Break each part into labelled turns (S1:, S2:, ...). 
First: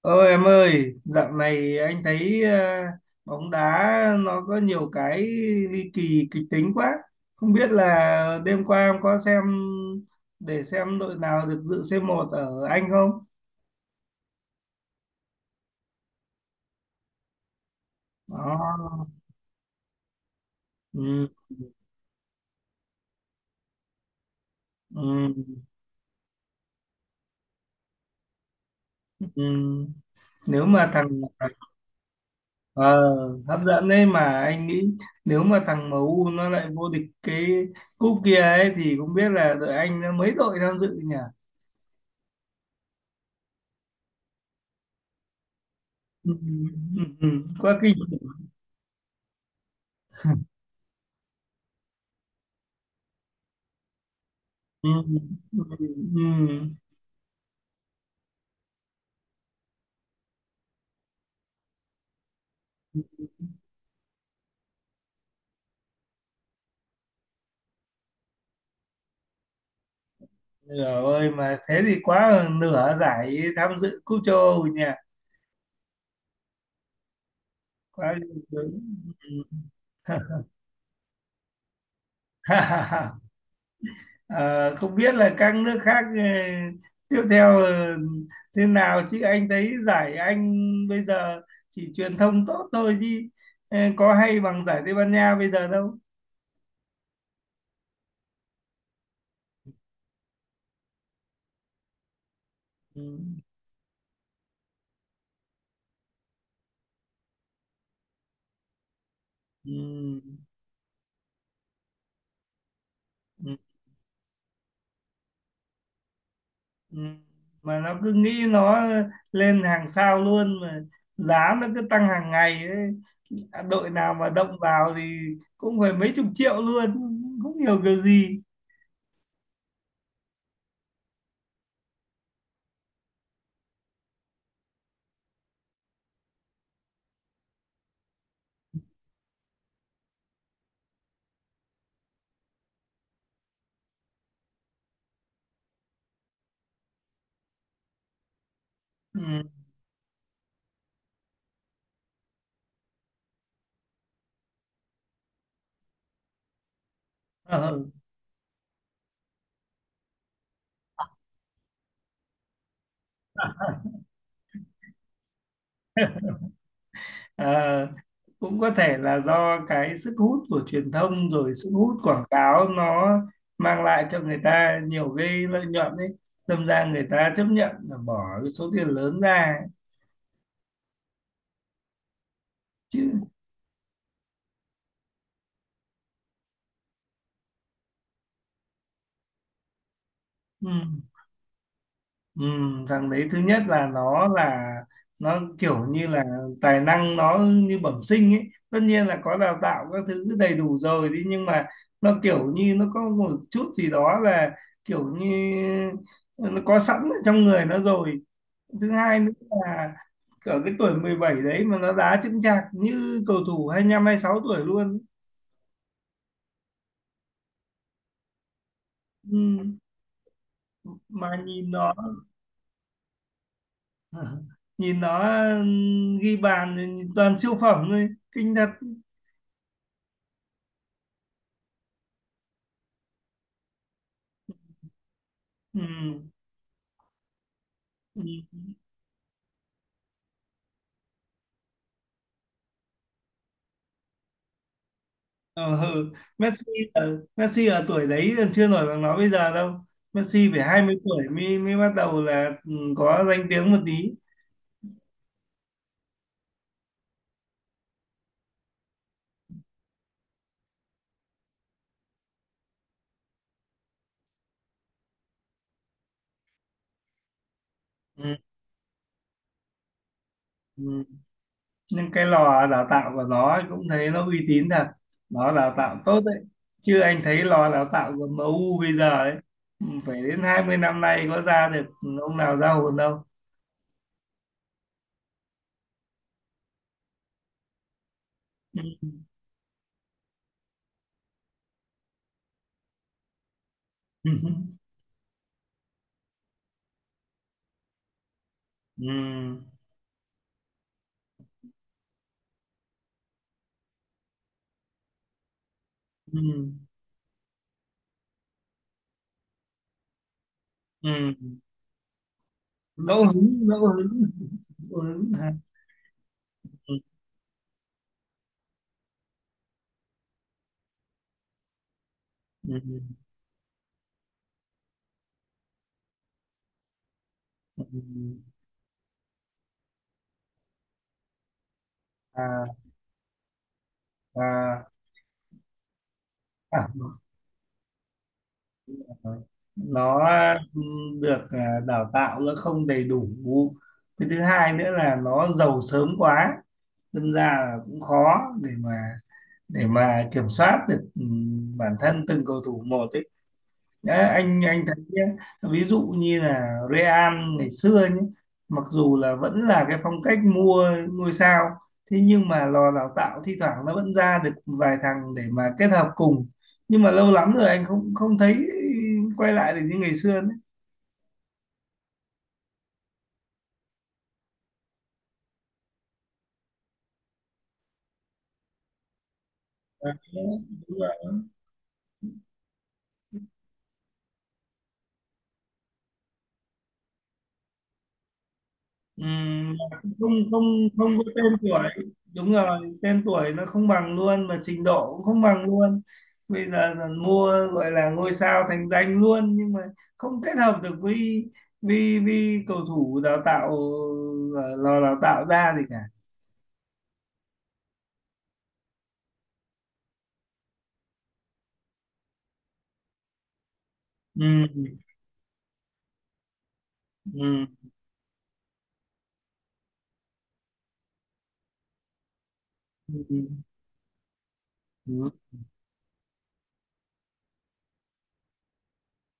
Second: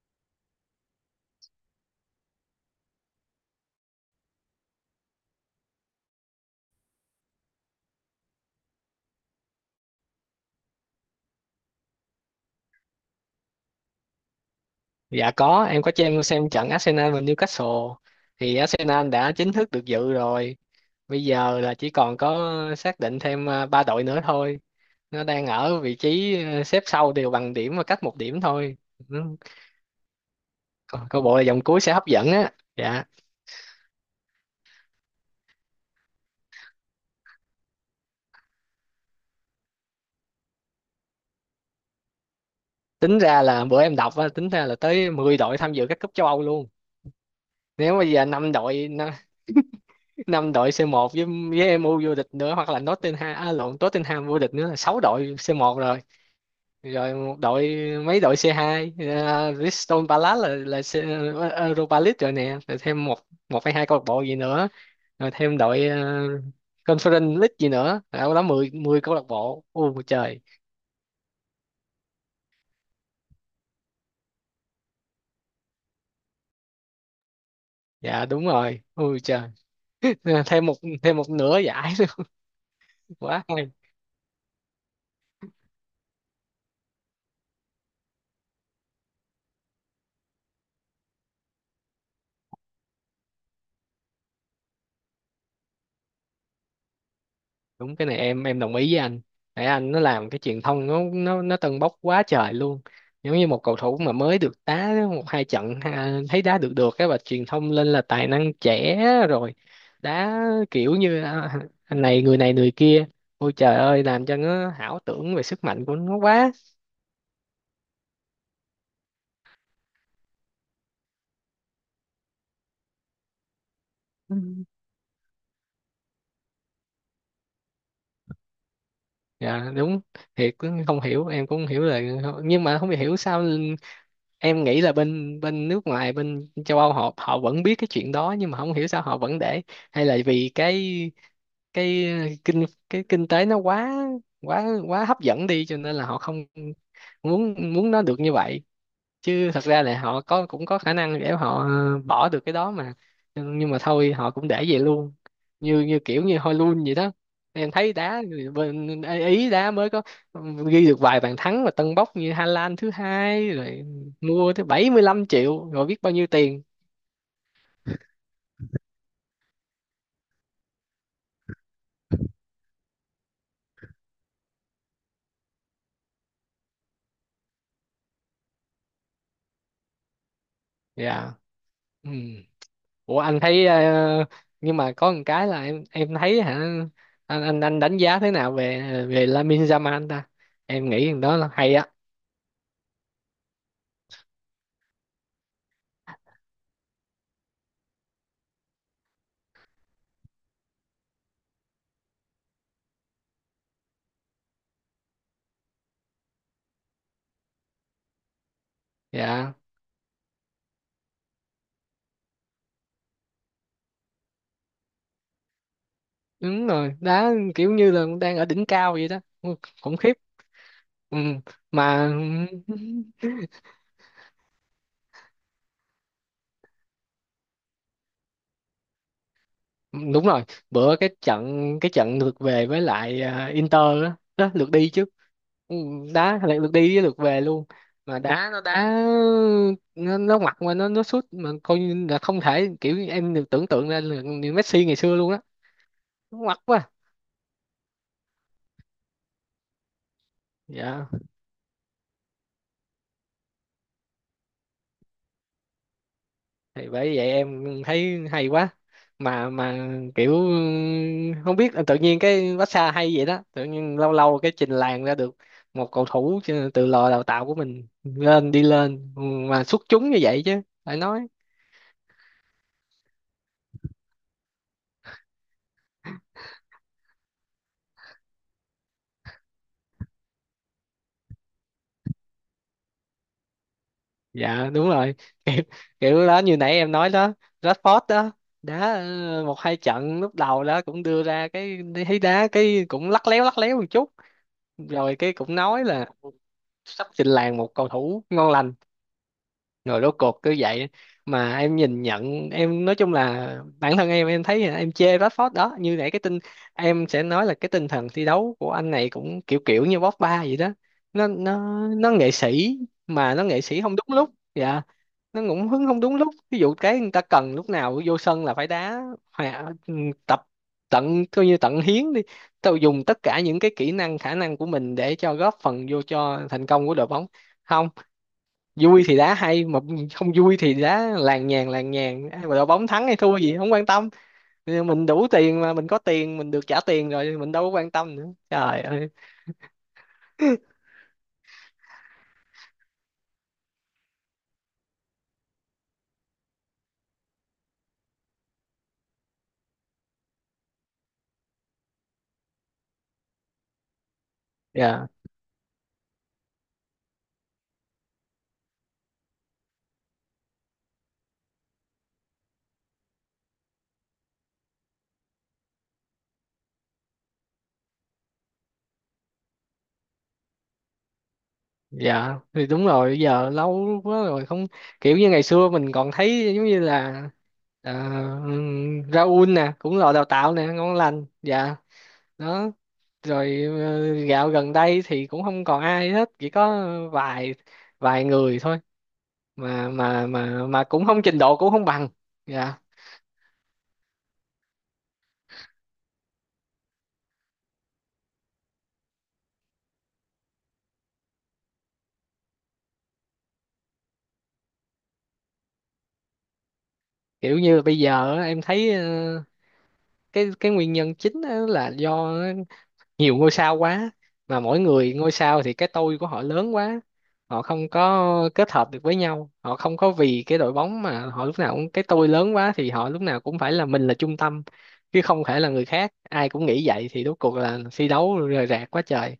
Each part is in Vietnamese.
S1: Ơ em ơi, dạo này anh thấy bóng đá nó có nhiều cái ly kỳ kịch tính quá. Không biết là đêm qua em có xem để xem đội nào được dự c một ở Anh không?
S2: Dạ có, em có cho em xem trận Arsenal và Newcastle thì
S1: Đó.
S2: Arsenal đã chính thức được dự rồi. Bây
S1: Ừ,
S2: giờ là chỉ còn có xác định thêm ba đội nữa thôi. Nó đang
S1: ừ,
S2: ở vị trí xếp sau đều bằng điểm và cách một điểm thôi. Ừ,
S1: ừ. Nếu mà thằng
S2: Câu bộ là vòng cuối sẽ hấp dẫn á. Dạ.
S1: ờ, Hấp dẫn đấy mà anh nghĩ nếu mà thằng em u nó lại vô địch cái cúp kia ấy thì cũng biết là đội Anh nó mấy đội tham dự nhỉ?
S2: Tính ra là bữa em đọc á, tính ra là tới 10 đội tham dự các cúp châu
S1: Ừ,
S2: Âu luôn.
S1: ừ, ừ, quá kinh.
S2: Nếu bây giờ 5 đội C1 với MU vô địch nữa, hoặc là Nottingham à, lộn Tottenham vô địch nữa là
S1: Ừ,
S2: 6 đội
S1: ừ,
S2: C1, rồi
S1: ừ.
S2: một đội, mấy đội C2, Crystal Palace là Europa League rồi nè, rồi thêm một một hay hai câu lạc bộ gì nữa, rồi thêm đội Conference League gì nữa, đâu đó 10 10 câu lạc bộ. Ôi trời,
S1: Nửa ơi mà thế thì quá hơn nửa giải tham dự cúp châu Âu nhỉ quá
S2: dạ
S1: đúng.
S2: đúng rồi, ôi
S1: Ừ.
S2: trời. thêm một thêm một nửa giải nữa, quá hay.
S1: Ờ, Không biết là các nước khác tiếp theo thế nào chứ anh thấy giải Anh bây giờ chỉ truyền thông tốt thôi chứ có hay bằng giải Tây Ban Nha bây giờ đâu
S2: Đúng, cái này em đồng ý với anh. Nãy anh nó làm cái truyền thông, nó tâng bốc quá trời luôn.
S1: ừ.
S2: Giống như một cầu thủ mà mới được đá một hai trận ha, thấy đá được được cái và truyền thông lên là tài năng trẻ, rồi
S1: Ừ.
S2: đá kiểu như à, anh này, người này, người kia. Ôi
S1: ừ.
S2: trời ơi, làm cho nó ảo tưởng về sức mạnh của nó quá.
S1: Ừ. Mà nó cứ nghĩ nó lên hàng sao luôn mà giá nó cứ tăng hàng ngày ấy. Đội nào mà
S2: Ừ.
S1: động vào thì cũng phải mấy chục triệu luôn cũng hiểu kiểu gì
S2: Dạ đúng, thiệt cũng không hiểu, em cũng không hiểu là, nhưng mà không hiểu sao em nghĩ là bên bên nước ngoài, bên châu Âu, họ họ vẫn biết cái chuyện đó, nhưng mà không hiểu sao họ vẫn để. Hay là vì cái, cái kinh cái kinh tế nó quá quá quá hấp dẫn đi, cho nên là họ không muốn muốn nó được như vậy. Chứ
S1: ừ.
S2: thật ra là họ có, cũng có khả năng để họ bỏ được cái đó mà, nhưng mà thôi, họ cũng để vậy luôn. Như như kiểu như Hojlund vậy đó, em
S1: Ờ.
S2: thấy đá người bên Ý, đá mới có, ừ, ghi được vài bàn thắng mà tâng bốc như Hà Lan thứ hai rồi, mua tới 75 triệu, rồi biết bao nhiêu tiền.
S1: Ờ. Cũng có thể là do cái sức hút của truyền thông rồi sức hút quảng cáo nó mang lại cho người ta nhiều cái lợi nhuận ấy đâm ra người ta chấp nhận là bỏ cái số tiền lớn ra
S2: Dạ. Ừ. Ủa
S1: chứ
S2: anh thấy, ờ, nhưng mà có một cái là em thấy hả, anh đánh giá thế nào về về Lamine Yamal ta?
S1: ừ.
S2: Em nghĩ thằng đó là hay á.
S1: Ừ, thằng đấy thứ nhất là nó kiểu như là tài năng nó như bẩm sinh ấy, tất nhiên là có đào tạo các thứ đầy đủ rồi đi nhưng mà nó kiểu như nó có một chút gì đó là kiểu như nó có sẵn ở trong người nó rồi. Thứ hai nữa
S2: Dạ
S1: là ở cái tuổi 17 đấy mà nó đá chững chạc như cầu thủ 25 26 tuổi luôn.
S2: đúng rồi, đá kiểu như là đang ở đỉnh cao vậy đó. Ừ,
S1: ừ,
S2: khủng khiếp. Ừ.
S1: mà nhìn nó
S2: Mà
S1: nhìn nó ghi bàn thì toàn siêu phẩm thôi kinh thật.
S2: đúng rồi. Bữa cái trận, cái trận lượt về với lại Inter, đó, đó lượt đi chứ. Ừ,
S1: Ừ.
S2: đá lại lượt đi với lượt về luôn. Mà
S1: Ừ.
S2: đá, nó ngoặt mà nó sút mà coi như là không thể, kiểu em được tưởng tượng ra là Messi ngày xưa luôn á.
S1: Ờ, ừ.
S2: Nó ngoặt
S1: Messi
S2: quá.
S1: Messi ở tuổi đấy là chưa nổi bằng nó bây giờ đâu. Messi phải 20
S2: Dạ.
S1: tuổi mới mới bắt đầu là có danh tiếng một tí.
S2: Thì bởi vậy em thấy hay quá. Mà kiểu Không biết tự nhiên cái massage hay vậy đó, tự nhiên lâu lâu cái trình làng ra được một cầu thủ chứ, từ lò đào tạo của mình
S1: Ừ.
S2: lên, đi lên mà xuất chúng như vậy, chứ
S1: Ừ.
S2: phải nói.
S1: Nhưng cái lò đào tạo của nó ấy cũng thấy nó uy tín thật. Nó đào tạo tốt đấy. Chứ anh thấy lò đào tạo của MU bây giờ ấy phải đến 20 năm nay có ra được ông nào ra hồn đâu.
S2: Dạ đúng rồi. kiểu, kiểu đó như nãy em nói đó, Rashford đó, đá
S1: Ừ.
S2: một hai trận lúc đầu đó, cũng đưa ra cái, thấy đá cái cũng lắc léo một chút, rồi cái cũng nói là sắp trình làng một cầu thủ ngon lành,
S1: Ừ.
S2: rồi rốt cuộc cứ vậy. Mà em nhìn nhận, em nói chung là bản thân em thấy là em chê Rashford đó. Như nãy cái tinh,
S1: Ừ.
S2: em sẽ nói là cái tinh thần thi đấu của anh này cũng kiểu kiểu như Pogba vậy đó.
S1: Ừ.
S2: nó
S1: Ừ.
S2: nó nó nghệ sĩ,
S1: Ngẫu
S2: mà nó
S1: hứng,
S2: nghệ sĩ
S1: ngẫu
S2: không
S1: hứng.
S2: đúng lúc. Dạ.
S1: Ngẫu hứng.
S2: Nó cũng hứng không đúng lúc, ví dụ
S1: Ừ.
S2: cái người ta cần, lúc nào vô sân là phải đá, ừ, tập tận, coi như tận hiến đi, tao dùng
S1: Ừ.
S2: tất cả những cái kỹ năng, khả năng của mình để cho góp phần vô cho thành công của đội bóng. Không, vui thì đá hay, mà không vui thì đá làng nhàng, ai mà
S1: à,
S2: đội bóng thắng hay thua gì không quan tâm.
S1: và
S2: Mình đủ tiền mà, mình có tiền, mình được trả
S1: à,
S2: tiền rồi, mình đâu có quan tâm nữa, trời ơi.
S1: nó được đào tạo nó không đầy đủ. Cái thứ hai nữa là nó giàu sớm quá đâm ra là cũng khó để mà kiểm soát được bản thân từng cầu thủ một ấy. Đấy, anh thấy
S2: Dạ.
S1: nhé, ví dụ như là Real ngày xưa nhé, mặc dù là vẫn là cái phong cách mua ngôi sao, thế nhưng mà lò đào tạo thi thoảng nó vẫn ra được vài thằng để mà kết hợp cùng. Nhưng mà lâu lắm rồi anh không không thấy quay lại được như ngày xưa nữa.
S2: Dạ thì đúng rồi, giờ lâu quá rồi không. Kiểu như ngày xưa mình còn thấy giống như là, ờ, Raul nè, cũng
S1: À,
S2: là đào tạo nè, ngon
S1: đúng rồi.
S2: lành. Dạ đó. Rồi gạo gần đây thì cũng không còn ai hết, chỉ có vài vài người thôi,
S1: Ừm,
S2: mà
S1: không không
S2: cũng
S1: không
S2: không,
S1: có
S2: trình
S1: tên
S2: độ cũng không
S1: tuổi,
S2: bằng.
S1: đúng
S2: Dạ.
S1: rồi tên tuổi nó không bằng luôn mà trình độ cũng không bằng luôn. Bây giờ là mua gọi là ngôi sao thành danh luôn nhưng mà không kết hợp được với cầu thủ đào tạo, lò đào tạo ra gì cả.
S2: Kiểu như là bây giờ á, em thấy, ờ, cái nguyên nhân chính á là do nhiều ngôi sao quá. Mà mỗi
S1: Ừ,
S2: người ngôi sao thì cái tôi của họ lớn quá, họ
S1: ừ,
S2: không có kết hợp được với nhau, họ không có vì cái đội bóng, mà họ lúc nào cũng cái tôi lớn quá thì họ lúc nào
S1: ừ,
S2: cũng phải là mình là trung tâm, chứ
S1: ừ,
S2: không thể là người khác. Ai cũng nghĩ vậy thì rốt cuộc là thi đấu rời rạc quá trời.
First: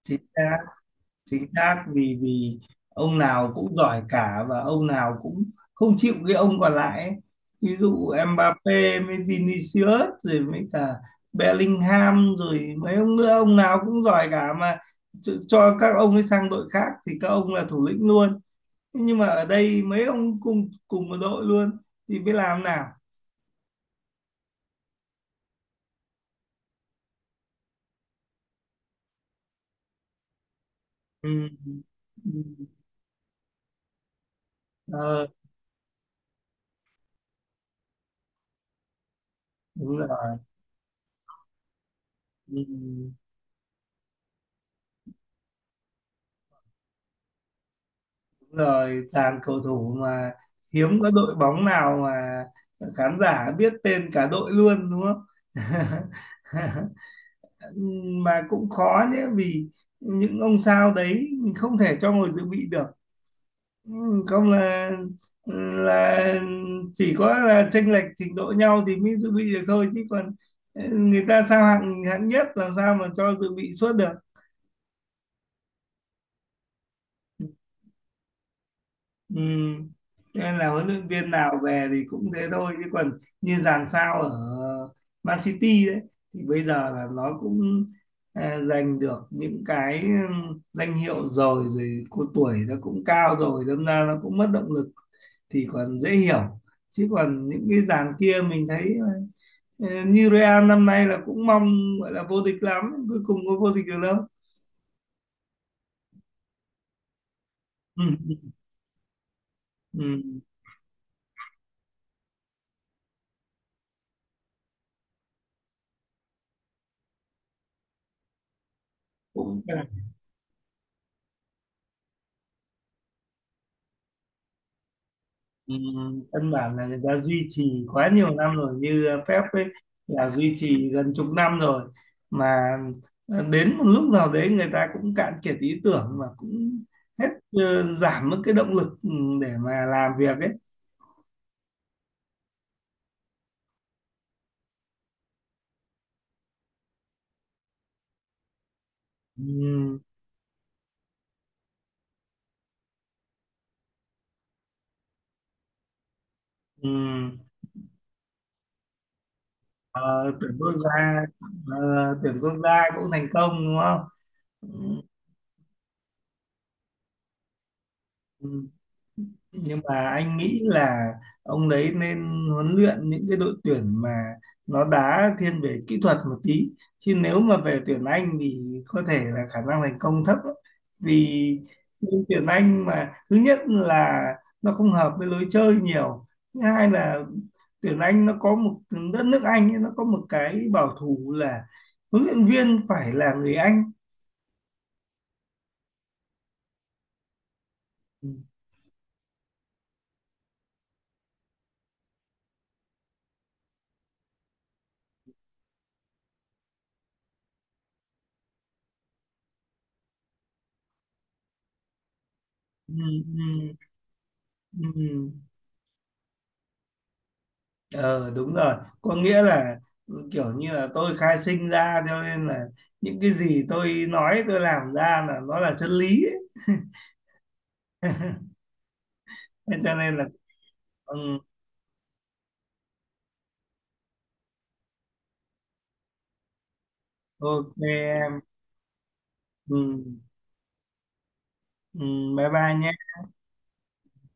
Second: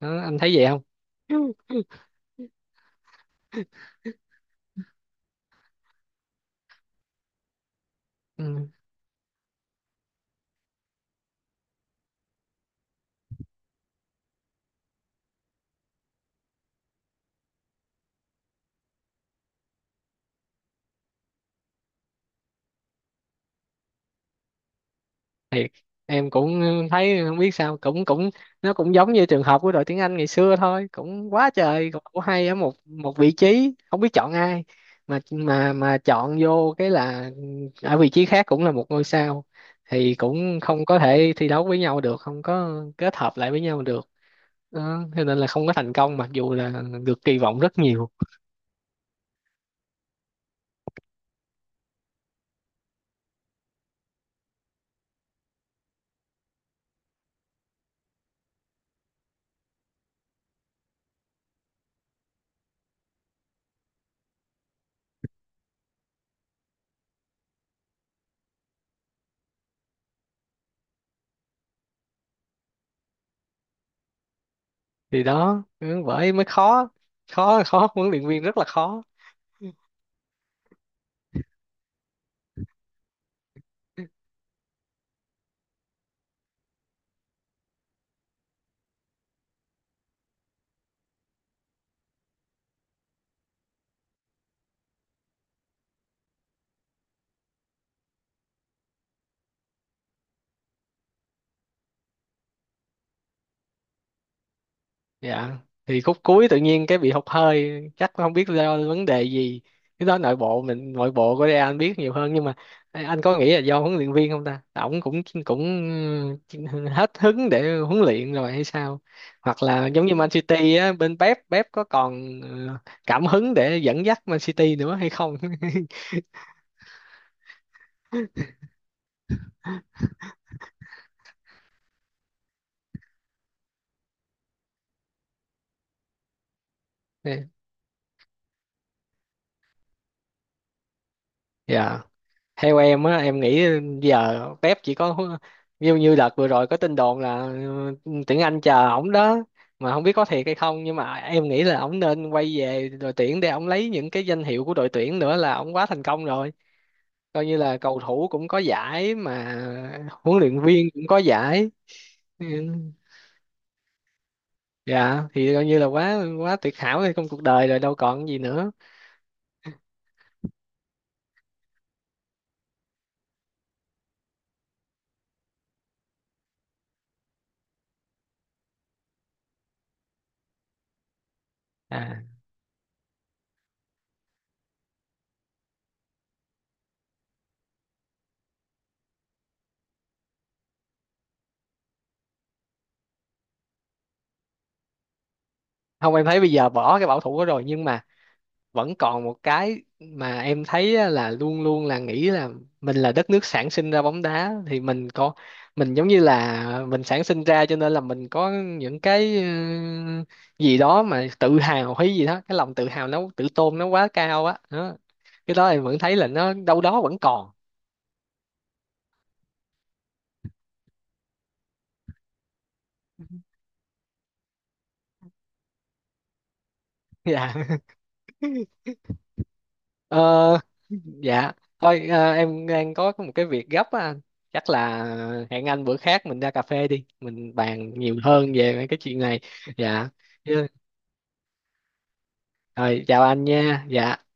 S2: Đó,
S1: chính
S2: anh thấy
S1: xác
S2: vậy không?
S1: chính xác vì vì ông nào cũng giỏi cả và ông nào cũng không chịu cái ông còn lại ấy. Ví dụ
S2: Ừ.
S1: Mbappé mới Vinicius rồi mới cả Bellingham rồi mấy ông nữa ông nào cũng giỏi cả mà cho các ông ấy sang đội khác thì các ông là thủ lĩnh luôn. Thế nhưng mà ở đây mấy ông cùng cùng một đội luôn thì biết làm nào.
S2: Thiệt em cũng thấy không biết sao, cũng cũng, nó cũng giống như trường hợp của đội tiếng Anh ngày xưa thôi, cũng
S1: Ừ.
S2: quá trời cầu thủ
S1: Ừ.
S2: hay ở một một vị trí không biết chọn ai. Mà
S1: Ờ,
S2: chọn vô cái là ở vị trí khác cũng là một ngôi sao
S1: đúng rồi
S2: thì cũng không có thể thi đấu với nhau được, không có
S1: ừ.
S2: kết hợp lại với nhau được. Đó. Cho nên là không có thành công, mặc dù là được kỳ vọng rất nhiều.
S1: Đúng rồi, dàn cầu thủ mà hiếm có đội bóng nào mà khán giả biết tên cả đội luôn đúng không. Mà cũng khó nhé vì những ông sao đấy mình không thể cho ngồi dự bị được. Ừ, không là chỉ có là chênh lệch trình độ nhau thì mới dự bị được thôi chứ còn người ta sao hạng hạng nhất làm sao mà cho dự bị suốt được.
S2: Thì đó. Ừ, bởi mới khó, khó huấn luyện viên rất là khó.
S1: Ừ. Cho nên là huấn luyện viên nào về thì cũng thế thôi chứ còn như dàn sao ở Man City đấy thì bây giờ là nó cũng giành được những cái danh hiệu rồi rồi cô tuổi nó cũng cao rồi đâm ra nó cũng mất động lực thì còn dễ hiểu, chứ còn những cái dàn kia mình thấy như Real năm nay là cũng mong gọi là vô địch lắm cuối cùng có vô địch được đâu.
S2: Dạ thì khúc cuối tự nhiên cái bị hụt hơi, chắc không biết
S1: Ừ.
S2: do vấn đề gì. Cái đó
S1: Ừ.
S2: nội bộ, mình nội bộ của Real anh biết nhiều hơn, nhưng mà anh có nghĩ là do huấn luyện viên không ta, ổng cũng cũng hết hứng để huấn luyện rồi hay sao?
S1: Cũng
S2: Hoặc là giống như Man City á, bên Pep, có còn, ờ, cảm hứng để dẫn dắt Man City nữa hay không?
S1: Ừ, căn bản là người ta duy trì quá nhiều năm rồi như Pep ấy là duy trì gần chục năm rồi, mà đến một lúc nào đấy người ta cũng cạn kiệt ý tưởng và cũng hết, giảm mất cái động lực để mà làm việc ấy
S2: Dạ, theo em á, em nghĩ giờ Pep chỉ có, như như đợt vừa rồi có tin đồn là, ừ, tuyển Anh chờ ổng đó.
S1: ừ,
S2: Mà không biết có thiệt hay không, nhưng mà em nghĩ là ổng nên quay về đội tuyển để ổng lấy những cái danh hiệu của đội tuyển nữa, là ổng quá thành công rồi.
S1: ừ.
S2: Coi như là cầu thủ cũng có giải mà
S1: Ờ,
S2: huấn
S1: tuyển
S2: luyện
S1: quốc
S2: viên cũng có
S1: gia
S2: giải.
S1: Tuyển
S2: Ừ.
S1: quốc gia cũng thành công đúng không ừ.
S2: Dạ thì coi như là quá quá tuyệt hảo trong cuộc đời rồi, đâu còn gì
S1: ừ.
S2: nữa.
S1: Nhưng mà anh nghĩ là ông đấy nên huấn luyện những cái đội tuyển mà nó đá thiên về kỹ thuật một tí chứ nếu mà về tuyển Anh thì có thể là khả năng thành công thấp lắm. Vì
S2: À
S1: những tuyển Anh mà thứ nhất là nó không hợp với lối chơi nhiều, thứ hai là tuyển Anh nó có một đất nước Anh ấy, nó có một cái bảo thủ là huấn luyện viên phải là người Anh
S2: không, em thấy bây giờ bỏ cái bảo thủ đó rồi, nhưng mà
S1: ừ,
S2: vẫn còn một cái mà em thấy á, là luôn luôn là nghĩ là mình là đất nước sản sinh ra bóng đá, thì mình có, mình giống như là mình sản sinh ra cho nên là mình có những cái, ừ, gì đó mà tự hào, hay gì đó, cái lòng tự
S1: ừ,
S2: hào, nó tự tôn nó quá cao á
S1: ừ.
S2: đó.
S1: ừ.
S2: Cái đó em vẫn thấy là nó đâu đó vẫn còn.
S1: Ờ đúng rồi, có nghĩa là kiểu như là tôi khai sinh ra cho nên là những cái gì tôi nói tôi làm ra là nó là chân lý ấy.
S2: Dạ.
S1: Thế cho nên
S2: Ờ.
S1: là ừ,
S2: Dạ, thôi em đang có một cái việc gấp á anh. Chắc là hẹn anh bữa khác mình ra cà phê đi, mình
S1: ok
S2: bàn nhiều
S1: em
S2: hơn về mấy cái chuyện này.
S1: ừ,
S2: Dạ. Dạ.
S1: ừ, bye bye nhé
S2: Rồi, chào anh nha. Dạ.